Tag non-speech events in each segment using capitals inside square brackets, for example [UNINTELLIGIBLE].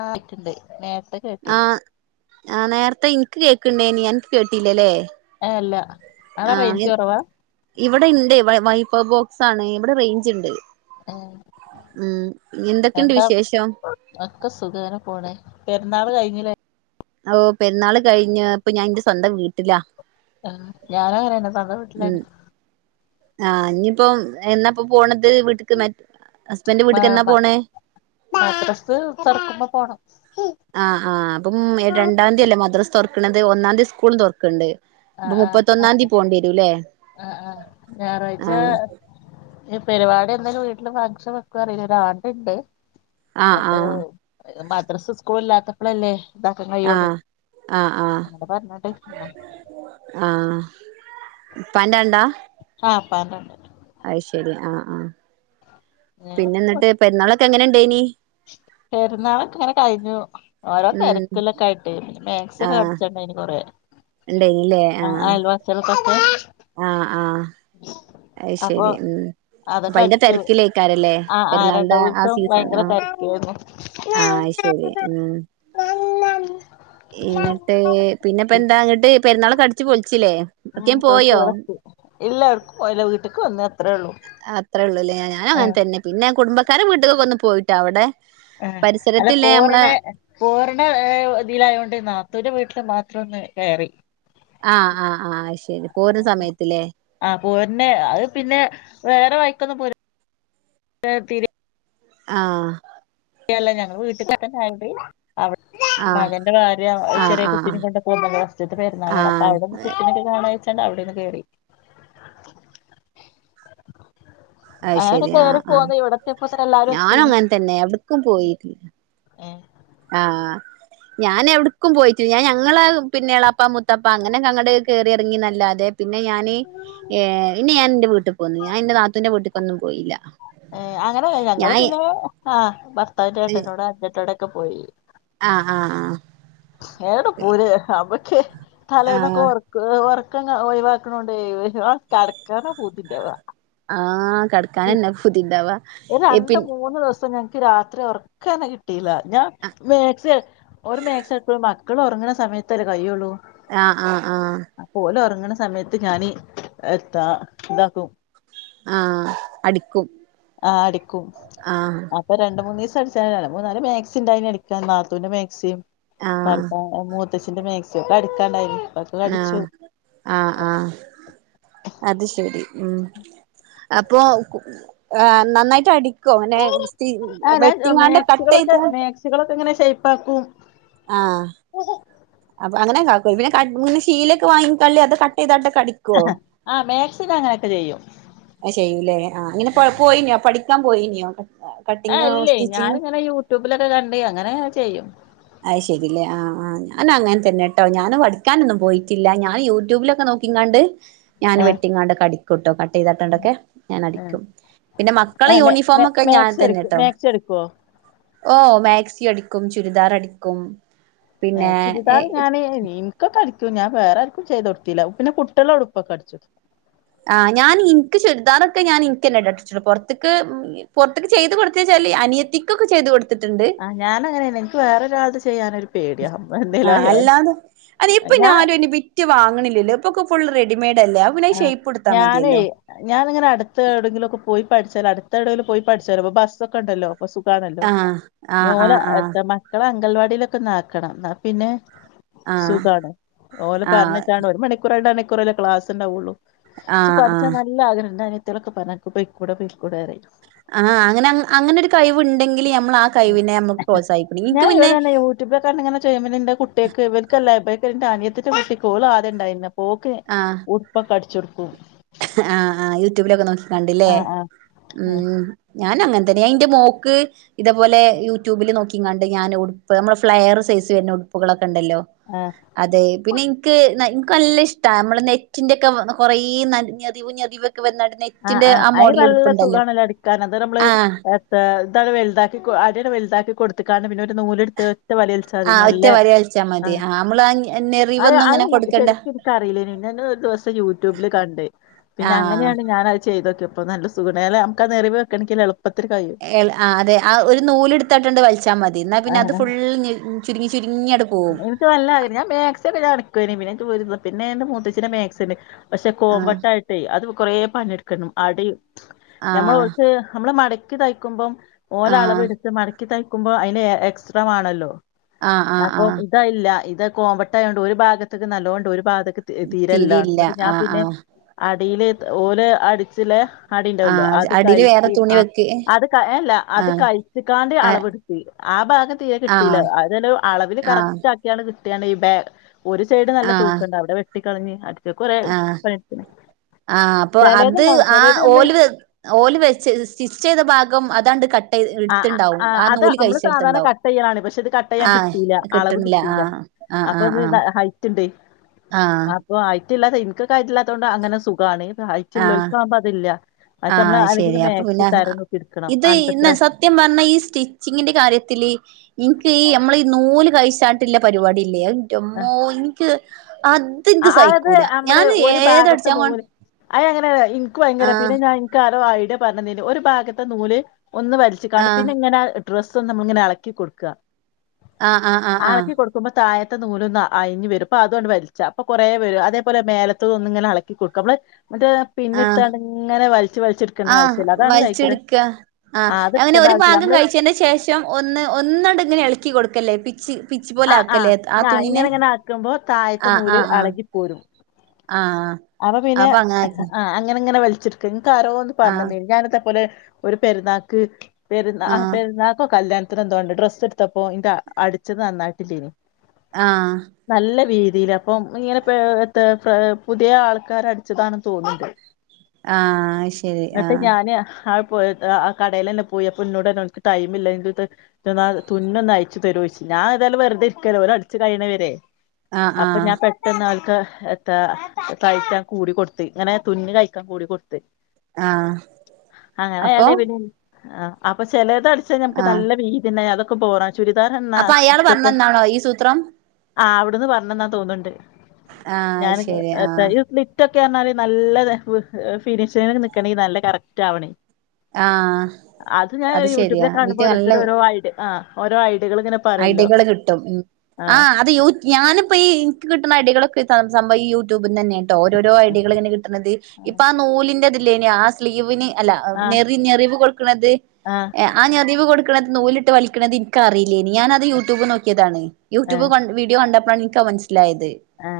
ആ [UNINTELLIGIBLE] ണ്ട് നേരത്തെ കേട്ടീല്ല ആ നേരത്തെ എനിക്ക് കേക്കണ്ടേനി അനക്ക് കേട്ടിലല്ലേ ഏ അല്ല അവിടെ ആ റേഞ്ച് കുറവാ ഇവിടെ ഇണ്ട് വ വൈ ഇപ്പോ ബോക്സ് ആണ് എവിടെ റേയ്ഞ്ച് ഇണ്ട് ഏ ഉം എന്തൊക്കെണ്ട് എന്താ വിശേഷം ഒക്കെ സുഖേങ്ങനെ പോണ് പെര്ന്നാള് കഴിഞ്ഞില്ലേ ഓ പെരുന്നാൾ കഴിഞ്ഞ് അപ്പൊ ഞാൻന്റെ സ്വന്തം വീട്ടിലാ ആ ഞാനുഅങ്ങനന്നെ സ്വന്തം വീട്ടിലാർന്ന് ആ ഇനിയിപ്പോം എന്നപ്പൊ പോണ മ മ പോണേ മദ്രസ് തുറക്കുമ്പോ പോണം ആ ആ അപ്പം രണ്ടാം തീയല്ലേ മദ്രസ് തൊർ ക്കണത് ഒന്നാന്തി സ്കൂൾ തൊർക്കണണ്ട് ആ ആ അപ്പൊ ആ ആ ഞായറാഴ്ച്ച ആഹ് ഇനി പരിപാടി എന്തേലും വീട്ടില് ഫംഗ്ഷൻ വക്കും അറിയില്ല ഒരാണ്ടുണ്ട് ആഹ് അപ്പോ ആഹ് മദ്രസ് സ്കൂൾ ഇല്ലാത്തപ്പോ മാപ്ലല്ലേ ഇതാക്കാൻ കഴിയോള്ളൂ ആഹ് ആഹ് ആഹ് അങ്ങനെ പറഞ്ഞ്ട്ട് പിന്നെ ആഹ് ഇപ്പാന്റെ വാണ്ട ആ ഇ പ്പാൻ്റെ ആണ്ട ശരി ആഹ് ആഹ് പിന്നെ എന്നിട്ട് പെരുന്നാൾ ക്ക് എങ്ങനെ ഇണ്ടേനി പെരുന്നാളൊക്കെ അങ്ങനെ കഴിഞ്ഞു ഓരോ ഉം തിരക്കിലൊക്കെ ആയിട്ട് മാക്സിയൊക്കെ അടിചാണ്ടയിന് കൊറെ ഉണ്ടായിനല്ലേ ആഹ് പോത്തെ ആഹ് ആഹ് അപ്പൊ അയ്ശരി ഉം അപ്പൊ അതൊക്കെ അതിന്റെ അടിച്ചു തിരക്കിലേക്കാരല്ലേ ആ ആ രണ്ടു പെരുന്നാളിന്റെ ആ ദിവസം സീസൺ ഭയങ്കര ആഹ് തിരക്കായിരുന്നു ആഹ് ശരി ഉം എന്നിട്ട് പിന്നെപ്പ എന്താ അങ്ങിട്ട് പെരുന്നാൾ അടിച്ചു പൊളിച്ചില്ലേ ഉം എവിടേക്കേലും പൊളിച്ചു പോയോ വളർത്തി ഇല്ല ഇവിടിക്കും പോ ഇല്ല വീട്ടക്ക് വന്ന് അത്രേ ഉള്ളൂ അത്രേ ഉള്ളൂല്ലേ ഞാൻ ഞാനും ആഹ് അങ്ങന തന്നെ പിന്നെ കു കുടുംബക്കാരെ വീട്ടുകക്കൊന്ന് പോയിട്ടാ അവിടെ ആഹ് അല്ല പരിസരത്തില്ലേ നമ്മളെ കോറിണ പോർ മ്മ വേ ഇതിലായൊണ്ട് നാത്തൂന്റെ വീട്ടില് മാത്രം ഒന്ന് കേയറി ആഹ് ആഹ് ആഹ് ശരി പോര സമയത്ത് ലേ പോരനെ അത് പിന്നെ വേറെ വയിക്കന്ന് പൂരി [UNINTELLIGIBLE] ആഹ് യല്ല ഞങ്ങൾ വീട്ടൊകൊക്കോ [UNINTELLIGIBLE] അവടെ ആഹ് മകന്റെ ഭാര്യ ആഹ് ചെറിയ ആഹ് കുട്ടിനെ കൊണ്ട് പോകുന്ന ഫസ്റ്റ്ത്തെ പെരുന്നാളാണ് അപ്പൊ ആഹ് അവിടുന്ന് കുട്ടിനൊക്കെ കാണാചിട്ട് ട്ടെണ്ട അവിടോന്ന് കേറി അത് അ ശെരി ആഹ് കയറി ആഹ് പോന്ന് ഇവിടതയെപ്പത്തിന് എല്ലാരും എത്തിന് ക്കും പോയിട്ടില്ല ഏ ആഹ് ഞാൻ എവിടക്കും പോയിട്ട ഞാൻ ഞങ്ങള പിന്നെ ഇളാപ്പ മുത്താപ്പ അങ്ങനെക്കെ അങ്ങട് കേറി ഇറങ്ങി നല്ലാതെ പിന്നെ ഞാന് ഏ ഇനി ഞാൻ എന്റെ വീട്ടിൽ പോകുന്നു ഞാൻ ഇന്റെ താത്തൂന്റെൂ വീട്ടിക്കൊന്നും പോയില്ല ഏ അങ്ങനെല്ല ഞങ്ങള് ഞാൻ പിന്നെ ആ ഭർത്താവിന്റെ ഏട്ടൻ്റോട് അഞ്ചൻ്റോടെ ഒക്കെ പോയി ആഹ് ആഹ് എടാ പൂര അപ്പൊ ക്ഷെ തലേന്നൊക്കെ ആഹ് വർക്ക്‌ വർ ക്ക ഒഴിവാക്കാനൊണ്ടെ കിടക്കാന പൂത്തിത്തെവ ആ കിടക്കാൻന്നെ പുുതിണ്ടവാ ഒരു പി രണ്ട് മൂന്ന് ദിവസം ഞങ്ങക്ക് രാത്രി ഉറക്ക തന്നെ കിട്ടിയില്ല ഞാൻ മേ ഒരു മേസ എടു മക്കള ഉറങ്ങണ സമയത്തല്ലേ കയിയുള്ളൂ ആ ആഹ് ആഹ് അങ്ങണ സമയത്ത് ഞാന് എത്താ ഇതാക്കും ആഹ് അടിക്കും. ആ് അടു ആഹ് അപ്പൊ രണ്ട മൂന്ന് ദിവസ മൂന്നാല് മാക്സി ഉണ്ട എനിക്കാ നാത്തൂന്റെ മാക്സിം ആഹ് പത്ത മ [UNINTELLIGIBLE] അച്ഛന്റെ മാക്സിയൊക്കെ ഒക്കെ അടുക്കാണ്ടായിരുന്നു. ആആആ അത് ശരി ഉം അപ്പൊ നന്നായിട്ട് അടി നെ ആ ഞാൻ വെട്ടിങ്ങാണ്ട് കട്ട് ചെയ്ത പക്കും ആ അപ്പൊ അങ്ങനെന്ന ശീലൊക്കെ വാങ്ങിക്കള്ളി അത് കട്ട് ചെയ്ട്ട ആ മാക്സിന അങ്ങനെയൊക്കെ ചെയ്യും. ചെയ്യൂലേ ആഹ്ങ്ങനെ പോയി പഠിക്കാൻ പോയിനിയോ ആ അല്ലേ ഞാനി ഇങ്ങനെ യൂട്യൂബിലൊക്കെ കണ്ട അങ്ങനെ ചെയ്യും. അത് ശരില്ലേ ആഹ ആ് ഞാനൻ അങ്ങനെ തന്നെട്ടോ ഞാന് പഠിക്കാനൊന്നും പോയിട്ടില്ല ഞാൻ യൂട്യൂബിലൊക്കെ നോക്കിങ്ങാണ്ട് ഞാൻ ആ വെട്ടിങ്ങാണ്ട് കടി കൊട്ടക്കട്ട [UNINTELLIGIBLE] ചെയ്തട്ടണ്ടൊക്കെ ഞാൻ ആ അടിക്കും പിന്നെ മക്കളെ യൂണിഫോമ ഒക്കെ ഞാൻ മാക്സി അടിക്കും തന്നെട്ടോ മാക്സി അടിക്കോ ഓ മാക്സി അടിക്കും ചുരിദാർ അടിക്കും ക്കും ഏ ചുരിദാറ് ഞാന നിനിക്കൊ കഠ ഞാൻ വേറെ ആർക്കും ചെയ്ത് കൊടുത്തില്ല പിന്നെ കുട്ടികള ഉടുപ്പൊക്കെ അടിച്ചു ഞാൻ ഇനിക്ക് ചുരിദാറൊക്കെ ഞാൻ എനിക്ക് തന്നെ അടിക്കു പുറത്തുക്ക്, പുറത്തുക്ക് ചെയ്ത് കൊടുത്തേച്ചാലും അനിയത്തിക്കൊക്കെ ചെയ്തുകൊടുക്ക ആ് ഞാനങ്ങനല്ലെ എനിക്ക് വേറൊരാൾടെ ചെയ്യാനൊ ആ അല്ലാത് അതിപ്പിന്നെ ഞാൻ ആരും ന്നെ ബിറ്റ് വാങ്ങണില്ലല്ലോ ഇപ്പൊക്ക ഫുൾ റെഡി ആ ഞാനേ ഞാനിങ്ങനെ അടുത്ത് എവിടെങ്കിലും ഒക്കെ പോയി പഠിച്ചാല അടുത്ത എവെടെലും പോയി പഠിച്ചാലോ ബസ്സ് ഒക്കെ ഇണ്ടല്ലോ പ്പ സുഖാണല്ലോ ആ ആ ആ ഞോലെ ആ എത്ര മക്കളെ അംഗങ്കൽവാടിലൊക്കെനാക്കണം ന്ന പിന്നെ ആ സുഖാണ് ഓല് ആ പറഞ്ഞിട്ടാണ് ഒരു മണിക്കൂർണ്ടാണി ക്കുറല്ലേ ക്ലാസ്സ് ണ്ടാവുള്ളൂ ആ ക്ക് ആ പഠിച്ചാ നല്ല ആഗ്രഹണ്ടാന് ളൊക്കെ പറഞ്ഞാണ് ക്ക് പോയി കൂടെ പോയി കൂടെ പറിം ആ അങ്ങനെ അങ്ങനൊരു കഴിവുണ്ടെങ്കില് ഞ ഞാൻ ഇവടെന്നെ യൂട്യൂബില കറിഞ്ഞിങ്ങനെ ചെയ്യുമ്പ ന്നെ ണ്ട് കുട്ടികക്ക് ബെക്കല്ലേ ബെ ഇതെൻ്റെ അനിയത്തീടെ കുട്ടിക്ക് ഓള് ആദ്യം ഉണ്ടായിര്ന്ന് ഓക്ക് ആ ഉടുപ്പൊകടിച്ചു കൊട് കും ആ ആ യൂട്യൂബിലൊക്കെ നോക്കി കണ്ടില്ലേ ആഹ് ആഹ് ആഹ് ഉം ഞാൻ അങ്ങനെ തന്നെ അയിന്റെ മോക്ക് ഇതേപോലെ യൂട്യൂബില് നോക്കി കണ്ട് ഞാൻ ഉടുപ്പ് നമ്മള് ഫ്ലയർ സൈസ് വരുന്നെ ഉടുപ്പുകളൊക്കെ ണ്ടല്ലോ ആഹ് അതെ പിന്നെനിക്ക് ന നല്ല ഇഷ്ട മ്മള് നെറ്റിന്റെ ഒക്കെ കുറേ ന ഞെറിവ് ഞെറിവ് ആ ആ അയി നല്ല സുഖണല്ലോ അടി ക്കാൻ അതരെ നമ്മള് ആഹ് യാത്ത ഇതാങ്ങ് വലുതാക്കി കൊ ആ അടിങ്ങ് വലുതാക്കി കൊടുത്തക്കാണ് പിന്നെ ഒരു നൂലെടുത്ത് റ്റവലിവലിച്ചാതി ആഹ് നല്ല ഒറ്റ വര വലിച്ചാൽ ആ മതി നമ്മള് അയ ഞെറിവൊന്നും അയ് ഇങ്ങനെ കൊടുക്കണ്ട ശരിക്ക് എനിക്കറിയില്ലെനു ഞങ്ങള് ഒരു ദിവസം യൂട്യൂബില് കണ്ട് പിന്നെ ആഹ് അങ്ങനെണ് അത് ചെയ്തോക്കെപ്പോ നല്ല സുഖണ്ടായ അല്ല നമുക്ക് ആ ഞറിവ് കണിക്കലെളു ഏ ല ആ അതെ ആ ഒരു നൂല് എടുത്തട്ട്ണ്ട് വലിച്ചാ മതി എന്നാ പിന്നെ അത് ആഹ് ഫുള്ള് ഞെ ചുരുങ്ങി ചുരുങ്ങി അട് പോവും ക്കുനിം പിന്ന ക്ക് പോയി പിന്നെ എന്റെ മൂത്തച്ഛിടെ മാക്സി പക്ഷെ ആഹ് കോംമ്പട്ടായിട്ടേ അത് കുറെ പണിയെടുക്കണം അടെം ഞമ്മള് ആഹ് ഓൾക്ക് നമ്മള് മട ക്കി തയ്ക്കുമ്പം ഓലെ അളവ് ആഹ് എടുത്ത് മട ക്കി തയ്ക്കുമ്പോ അതിന് എക് എക്സ്ട്രാ വാണല്ലോ ആഹ് ആഹ് അപ്പൊ ആഹ് ഇതയ്ല്ല ഇത് കോമ്പട്ടായോണ്ട് ഒരു ഭാഗത്തേക്ക് നല്ലോണ്ട് ഒരു ഭാഗ ക്ക് തീരെല്ലാ തിരിയില്ല അ ഞാൻ ആഹ് പിന്നെ ആഹ് ടീല് ഓര് അടിച്ചിലേ [UNINTELLIGIBLE] ല്ലോ ആഹ് അത് അടില് വേറെ കഴിച്ച് തുണി ആ വെക്ക് അത് ക അല്ല അത് ആഹ് കഴിച്ചക്കാണ്ട് ആഹ് അളവെടുത്ത് ആ ഭാഗം തീരെ കിട്ടീല്ല ആഹ് അതെല്ല അളവിൽ ആഹ് കറക്റ്റ് ആക്കിയാണ് കി [UNINTELLIGIBLE] ഒരു സൈഡ് നല്ല ആഹ് തൂക്കണ്ട് അവിടെ വെ ട്ടിക്കളഞ്ഞ് അ പ്പോ കൊറേ പണി ഇപ്പോ അത് ആ ഓല് ഓല് വെച്ച് സ്റ്റിച്ച് ചെയ്ത ഭാഗം അതാണ്ട് കട് ആ ആ അത് നമ്മള് സാധാരണ കട്ട് ചെയ്യലാണ് പക്ഷെ ഇത് കട്ട് ചെയ്യാൻ ആഹ് കിട്ടീല്ല അളവ് കിട്ടണില്ല കിട്ടിയില്ല ആഹ് ആഹ് അപ്പൊ അത് ആഹ് ആഹ് ഹൈറ്റ് ഇണ്ടേ ആഹ് അപ്പൊ ആയി [UNINTELLIGIBLE] ഇന്ക്ക് കയ്ത്തില്ലാത്തോണ്ട് അങ്ങനെ സുഖാണ് ഹൈറ്റ് ആഹ് ഇല്ലോൽക്കാവുമ്പോ അതില്ല [UNINTELLIGIBLE] നമ്മ ആഹ് ശരി അല്ലെങ്കിലും അപ്പൊ മാക്സി പിന്നെ തരം നോക്കിയെടുക്കണം ഇത് നാൽപതി ഇന്ന രണ് സത്യം പറഞ്ഞാ ഈ സ്റ്റിച്ചിങ്ങിന്റെ കാര്യത്തില് ഇനിക്ക് ഈ നമ്മൾ ഈ നൂ നൂല് കഴിച്ചാ ട്ടില്ല പരിപാടീല്ലേ ആഹ് ഇൻ്റമ്മോ ഇനിക്ക് അത്ൻക്ക് ആഹ് അത് സഹിക്കൂല ഞാൻ ഏതടിച്ചാൻ കൊ അത് അങ്ങനെയല്ല ഇൻ ൻക്ക് ഭയങ്കര ആഹ് പിന്നെ ഞാൻ ഇൻക്ക് ആരോ ആയി [UNINTELLIGIBLE] പറഞ്ഞതിന് ഒരു ഭാഗത്തെ നൂല് ഒന്ന് വലിച്ച്ങ്ങാണ്ട് ആഹ് പിന്നെ ഇങ്ങനെ ഡ്രസ്സും നമ്മളിങ്ങനെ എളക്കി കൊടുക്കാ ആ ആ ആ ആ ത്തെ നൂലൊന്ന് അയഞ്ഞ് വരും അതുഅണ്ട് വല ച്ച് അപ്പൊ കൊറേ വെരും അതേപോലെത്തൊന്നിങ്ങനെ എളക്കി കൊടുക്ക നമ്മള് മറ്റേ ആ പിന്നെടുത്താണ്ട് ഇങ്ങനെ വലിച്ച് വലിച്ച് ഇട്ക്കണ്ട ആ ആവശ്യല്ല. അതാണ് ഭയങ്കര വലിച്ചെടുക്കാ ആ ആഹ് അത് അങ്ങനെ ഇട്ക്കണ്ട ഒരു ആവശ്യല്ല. ഭാഗം നമ്മള് കഴിച്ചതിന്റെ ശേഷം ഒന്ന് ഒന്ന്ണ്ട്ങ്ങനെ എളക്കി കൊടുക്കല്ലേ പി ച്ച് ആ ആ ഞാ ഇങ്ങനെങ്ങനെ ആക്കുമ്പോ തായത്തെ ആഹ് നൂല് ആഹ് അളകി പോരും ആഹ് ആഹ് അപൊ പിന്നെ അപ്പൊ അങ്ങനെ ആക്കി ആ അങ്ങനെ ഇങ്ങനെ വൽ ച്ച്ട്ക്കന് ക്കാരോന്ന് ആഹ് പറഞ്ഞന്നേര്ന്നു ഞാനിതെ പോലെ ഒരു പെരുന്നാക്ക് പെരുന്ന അ ആഹ് പെരുന്നാക്കോ കല്യാൺ തെന്തോണ്ട് ഡ്രസ്ട്ത്തപ്പോ ഇത് അടിച്ചത് നന്നായ് [UNINTELLIGIBLE] ആഹ് നല്ല വീൽ തീലപ്പം ഇങ്ങനെ പിഴ വേര്ത്ത ആ പുതിയെ ആൾക്കാരടിച്ചതാണ് തോന്ന്ണ്ട് ആ ശരി ആ പോയിട്ട് അ ആ കടേലെല്ലെ പോയപ്പൊ ന്നോടർണു ഓൽക്ക് ടൈമില്ല ഇത് ത്തെ ത് ന്ന തുന്നൊന്നയ്ച്ച് തരോയ്ച്ചു ഞാ തായാലു വെർതെ ഇര്ക്കല്ലെ ഓലടിച്ച് കയ്ണ വരെ ആഹ് അപ്പൊ ആഹ് ഞാ പെട്ടെന്ന് ആൾ പ്പ എത്താ കയ്ച്ചാൻ കൂടിക്കൊട്ത്ത് ങ്ങനെ തുന്ന് കയ്ക്കാൻ കൂടിക്കൊട്ത്ത് ആ അപ്പോ? അയാളെ പിന്നെ ആ അപ്പൊ ചെലർ ത്ത അടിച്ചീനൊക്കെ നല്ല വീതിണ്ടയതൊ ക്ക് ബോറ ചുരിദാറ ന്നാസ് അഹ് നന്നാണോ ഈ സൂത്രം ആ അവിട്ന്ന് പറഞ്ഞന്നാ തോന്ന്ണ്ട് ആഹ് അത് ഞാനിന്ന് ശരി എ ആഹ് തായു സ്ലിറ്റു ട്ട് അർണാല് നല്ല യഹ് വ്‌ഹ് എർ ഫിനിഷിനൊക്കെ നിക്കണെയ് നല്ല കറക്റ്റാവണെയ് ആഹ് അത് ശരിയാ യൂട്യൂബിലൊക്കെ വീട്ടി കാണുമ്പോ നല്ല ഓരോരുത്തര് ഓരോ ഐഡി ആ ഓരോ ഐ ട്ട്ലു ങ്ങനെ പറയല്ലോ ട്ടും ഉം ആ അത് യുറ്റ് ഞാനിപ്പൊ ഈ ഇൻക്ക് കിട്ണ എടികൂടെ - [UNINTELLIGIBLE] യൂറ്റൂ തിന്നന്നെട്ടോ ഓരോരോ ഐഡ്യകളിങ്ങനെ കിട്ട്ണത് ഇപ്പാ നൂലിന്റെ ത് ല്ലേനോ ആ സ്ലീവിന് അല്ല അ ആ ആ ഞെറി ഞെറിവ് കൊട്ക്ക്ണത് എ ആ ഞറിവ് കൊട് ക്ക്ണത് നൂല്ട്ട് വലിക്ക്ണതിൻകറി ല്ലെയ്നി ഞാനത് യൂട്യൂബ് നോക്കിയതാണെയ് ആ യൂട്യൂബ് കൺ വീഡിയോ കണ്ട [UNINTELLIGIBLE] ലായത് ആ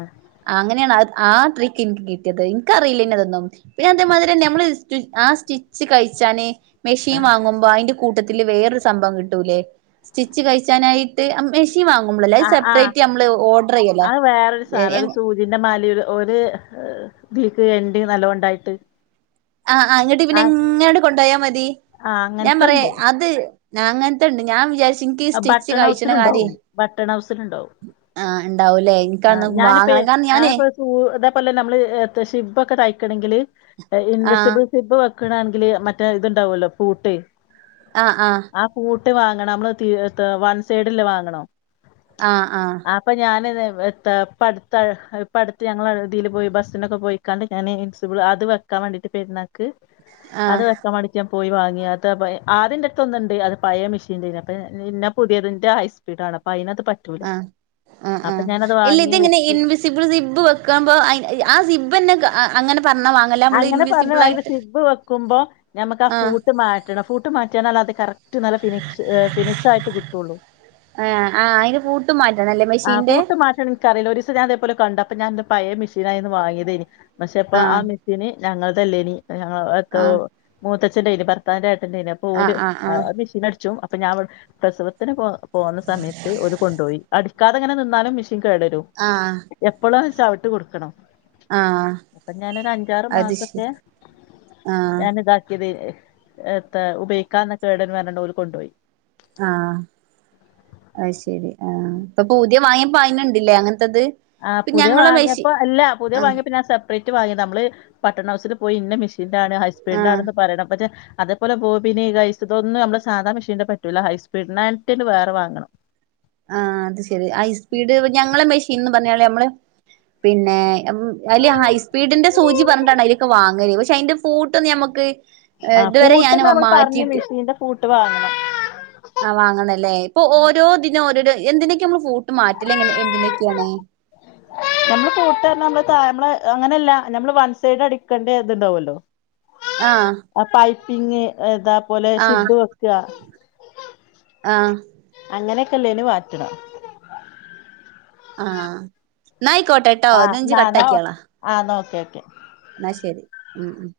ആങ്ങനേണ് അ ആ ട്രിക്ക് എനിക്ക് കിട്ടിയത് എനിക്കറിയില്ലേനും അതൊന്നും പിന്നെ അതേമാതിരി നമ്മള് സ് ആ സ്റ്റിച്ച് കഴിച്ചാന് മെഷീൻ വാങ്ങുമ്പോ അതിന്റെ കൂട്ടത്തില്‌ വേറൊരു സംഭവം കിട്ടൂലേ? സ്റ്റിച്ച് കഴിച്ചാനായിട്ട് അമ്മേ വാങ്ങുമ്പോളല്ലേ ആ ആ സെപ്പറേറ്റ് നമ്മള് ഓർഡർ ചെയ്യലാ എ ഒര് [UNINTELLIGIBLE] എ നല്ലോണ്ടായിട്ട് ആഹ് ആ അങ്ങോട്ട് പിന്നെ എങ്ങനെണ്ട് കൊണ്ടു പോയാ മതി ആ ഞാൻ പറയാ അങ്ങനത്തെണ്ട് അത് ഞാൻ അങ്ങനെത്തെ ഇണ്ട് ഞാൻ വിചാ ഇൻകേസ് സ്റ്റിച്ച് ബട്ടൺ കഴിച്ചണ കാര്യ ഹൗസിലുണ്ടാവും ബട്ടൺ ഹൗസിലുണ്ടാവും ആഹ ഇണ്ടാവൂല്ലേ ആ എനിക്കൊന്ന് വാങ്ങണം കാരണം ഞാനേ ഇല്ല നമ്മള് ശിബ് ഒക്കെ തയ്ക്കണമെങ്കില് ആ ഇൻവിസിബിൾ സിബ് വെ പക്കണാണെങ്കില് മറ്റേ ഇതുണ്ടാവുമല്ലോ പൂട്ട്? ആഹ് ആഹ് ആ പൂട്ട് വാങ്ങണം നമ്മള് തീ വൺ സൈഡല്ലേ വാങ്ങണോ ആ അപ്പൊ ഞാനത് എത്ത പടുത്ത പടുത്തത്ത് ഞങ്ങൾ ഇുതിയിൽ പോയി ബസ്സിനൊക്കെ പോയിക്കാണ്ട് ഞാൻ ഇൻസിബിൾ അത് വെക്കാൻ വേണ്ടിയിട്ട് പെരുന്നാൾക്ക് ആ അത് വെക്കാൻ മടിക്കാ പോയി വാങ്ങിയാ അതാ ആദ്യം എന്റെ അടുത്ത് ഒന്നുണ്ട് അത് പഴയ മെഷീൻന്റെ പിന്നെ പുതിയതിന്റെ ഹൈസ്പീഡ് ആണ് അപ്പോ അയിനാത്തു ആ ആ ആ ഇല്ല വാങ്ങി ഇത ഇങ്ങനെ വെച്ച് എൻവിസിബിൾ സിബ് വെക്കുമ്പോ ആ സിബ്ബ്ന്നെ ആ അങ്ങനെ പറഞ്ഞാ വാങ്ങല്ല നമ്മള് അങ്ങനെ പറഞ്ഞു ഇൻവിസിബിൾ ഇ ആയിട്ട് സിബ് വെക്കുമ്പോ നമുക്ക് ആ ആഹ് ഫൂട്ട് മാറ്റണം ഫൂട്ട് മാറ്റണാൽ അതൊ കറ ഏറ്റ നല്ല ഫിഷ്് ഫിനിഷ് ആയിട്ട് കിട്ടുള്ളൂ ആഹ് ആഹ് അയിന്റെ പൂട്ട് മാറ്റണല്ലേ ആ മെഷീന്റെ കൂട്ട് മാറ്റം എനിക്കറിയില്ല ഒരു ദിവസം ഞാൻ അതേപോലെ കണ്ടു അപ്പൊ ഞാൻ പഴയ മെഷീനായന്ന് വാങ്ങിയതേനി പക്ഷെപ്പ ആ ആഹ് മെഷീ ഞങ്ങൾ തല്ലേനി ആഹ് [UNINTELLIGIBLE] മൂത്ത ഭർത്താവിന്റെ ഓല് ആഹ് ആഹ് ആഹ് മി അപ്പൊ ഞാൻ പ്രസവത്തിന് പോ പോകുന്ന സമയത്ത് ഒരു കൊണ്ടുപോയി അടിക്കാതെങ്ങനെ നിന്നാലും കേടരും ആഹ് എപ്പളും ചവിട്ട് കൊടുക്കണം ആഹ് അത് ശരി മാസത്തെ ആഹ് ഞാന് ഇതാക്കി ഉപയോഗിക്കാന്നൊക്കെ കേടന് പറഞ്ഞു അവര് കൊണ്ടുപോയി ആഅ ശരി ആഇപ്പൊ പുതിയ വാങ്ങിപ്പോ അയിന് ഉണ്ട് അല്ലെ ആ പുതിയ വാങ്ങിയപ്പോ അല്ല പുതിയ ആഹ് വാങ്ങിപ്പ ഞാൻ ഡേറ്റ് വാങ്ങി നമ്മള് പട്ടണ ഹൗസിൽ പോയി പിന്നാണ് ഹസ്ബൻഡ് ആഹ് ആണന്ന് പറയണം പക്ഷെ അതേപോലെ ബോബിനീഴസ് ഇതൊന്നും നമ്മള് സാധാ മെഷീൻന്റെ പറ്റൂല്ല ഹൈസ്പീഡിനായിട്ടിന് വേറെ വാങ്ങണം ആ അത് ശെരി ഹൈസ്പീഡ് ഞങ്ങളെ മെഷീൻ പറഞ്ഞ നമ്മള് പിന്നെ അതില് ഹൈസ്പീഡിന്റെ സൂചി പറഞ്ഞിട്ടാണ് അതിലൊക്കെ വാങ്ങല് പക്ഷെ അതിന്റെ പൂട്ടൊന്ന് ഞമ്മുക്ക് ആ കൂട്ട് നമ്മൾ പറഞ്ഞു മെഷീന്റെ വിട്ട് വാങ്ങണം ആ വാങ്ങണല്ലേ ഇപ്പൊ ഓരോന്നിനും ഓരോന്ന് എന്തിനൊക്കെ നമ്മള് ഫൂട്ട് മാറ്റില്ലങ്ങനെ എന്തിനൊക്കെയാണ് നമ്മള് കൂട്ട നമ്മള് അങ്ങനെയല്ല നമ്മള് വൺ സൈഡ് അടിക്കേണ്ട ഇതുണ്ടാവല്ലോ ആഹ് പിന്നെ എന്താ അതുപോലെ സിബ് വെക്കാൻ ആ അങ്ങനെയൊക്കെല്ലേന് മാറ്റണം ആഹ് നയിക്കോട്ടെ ട്ടോ ആഹ് ഇജ്ജ് ന്നാ ന്നാ കട്ടാക്കിയാളാ ആഹ് ന്നാ ഓക്കെ ഓക്കെ എന്നാ ശരി ഹും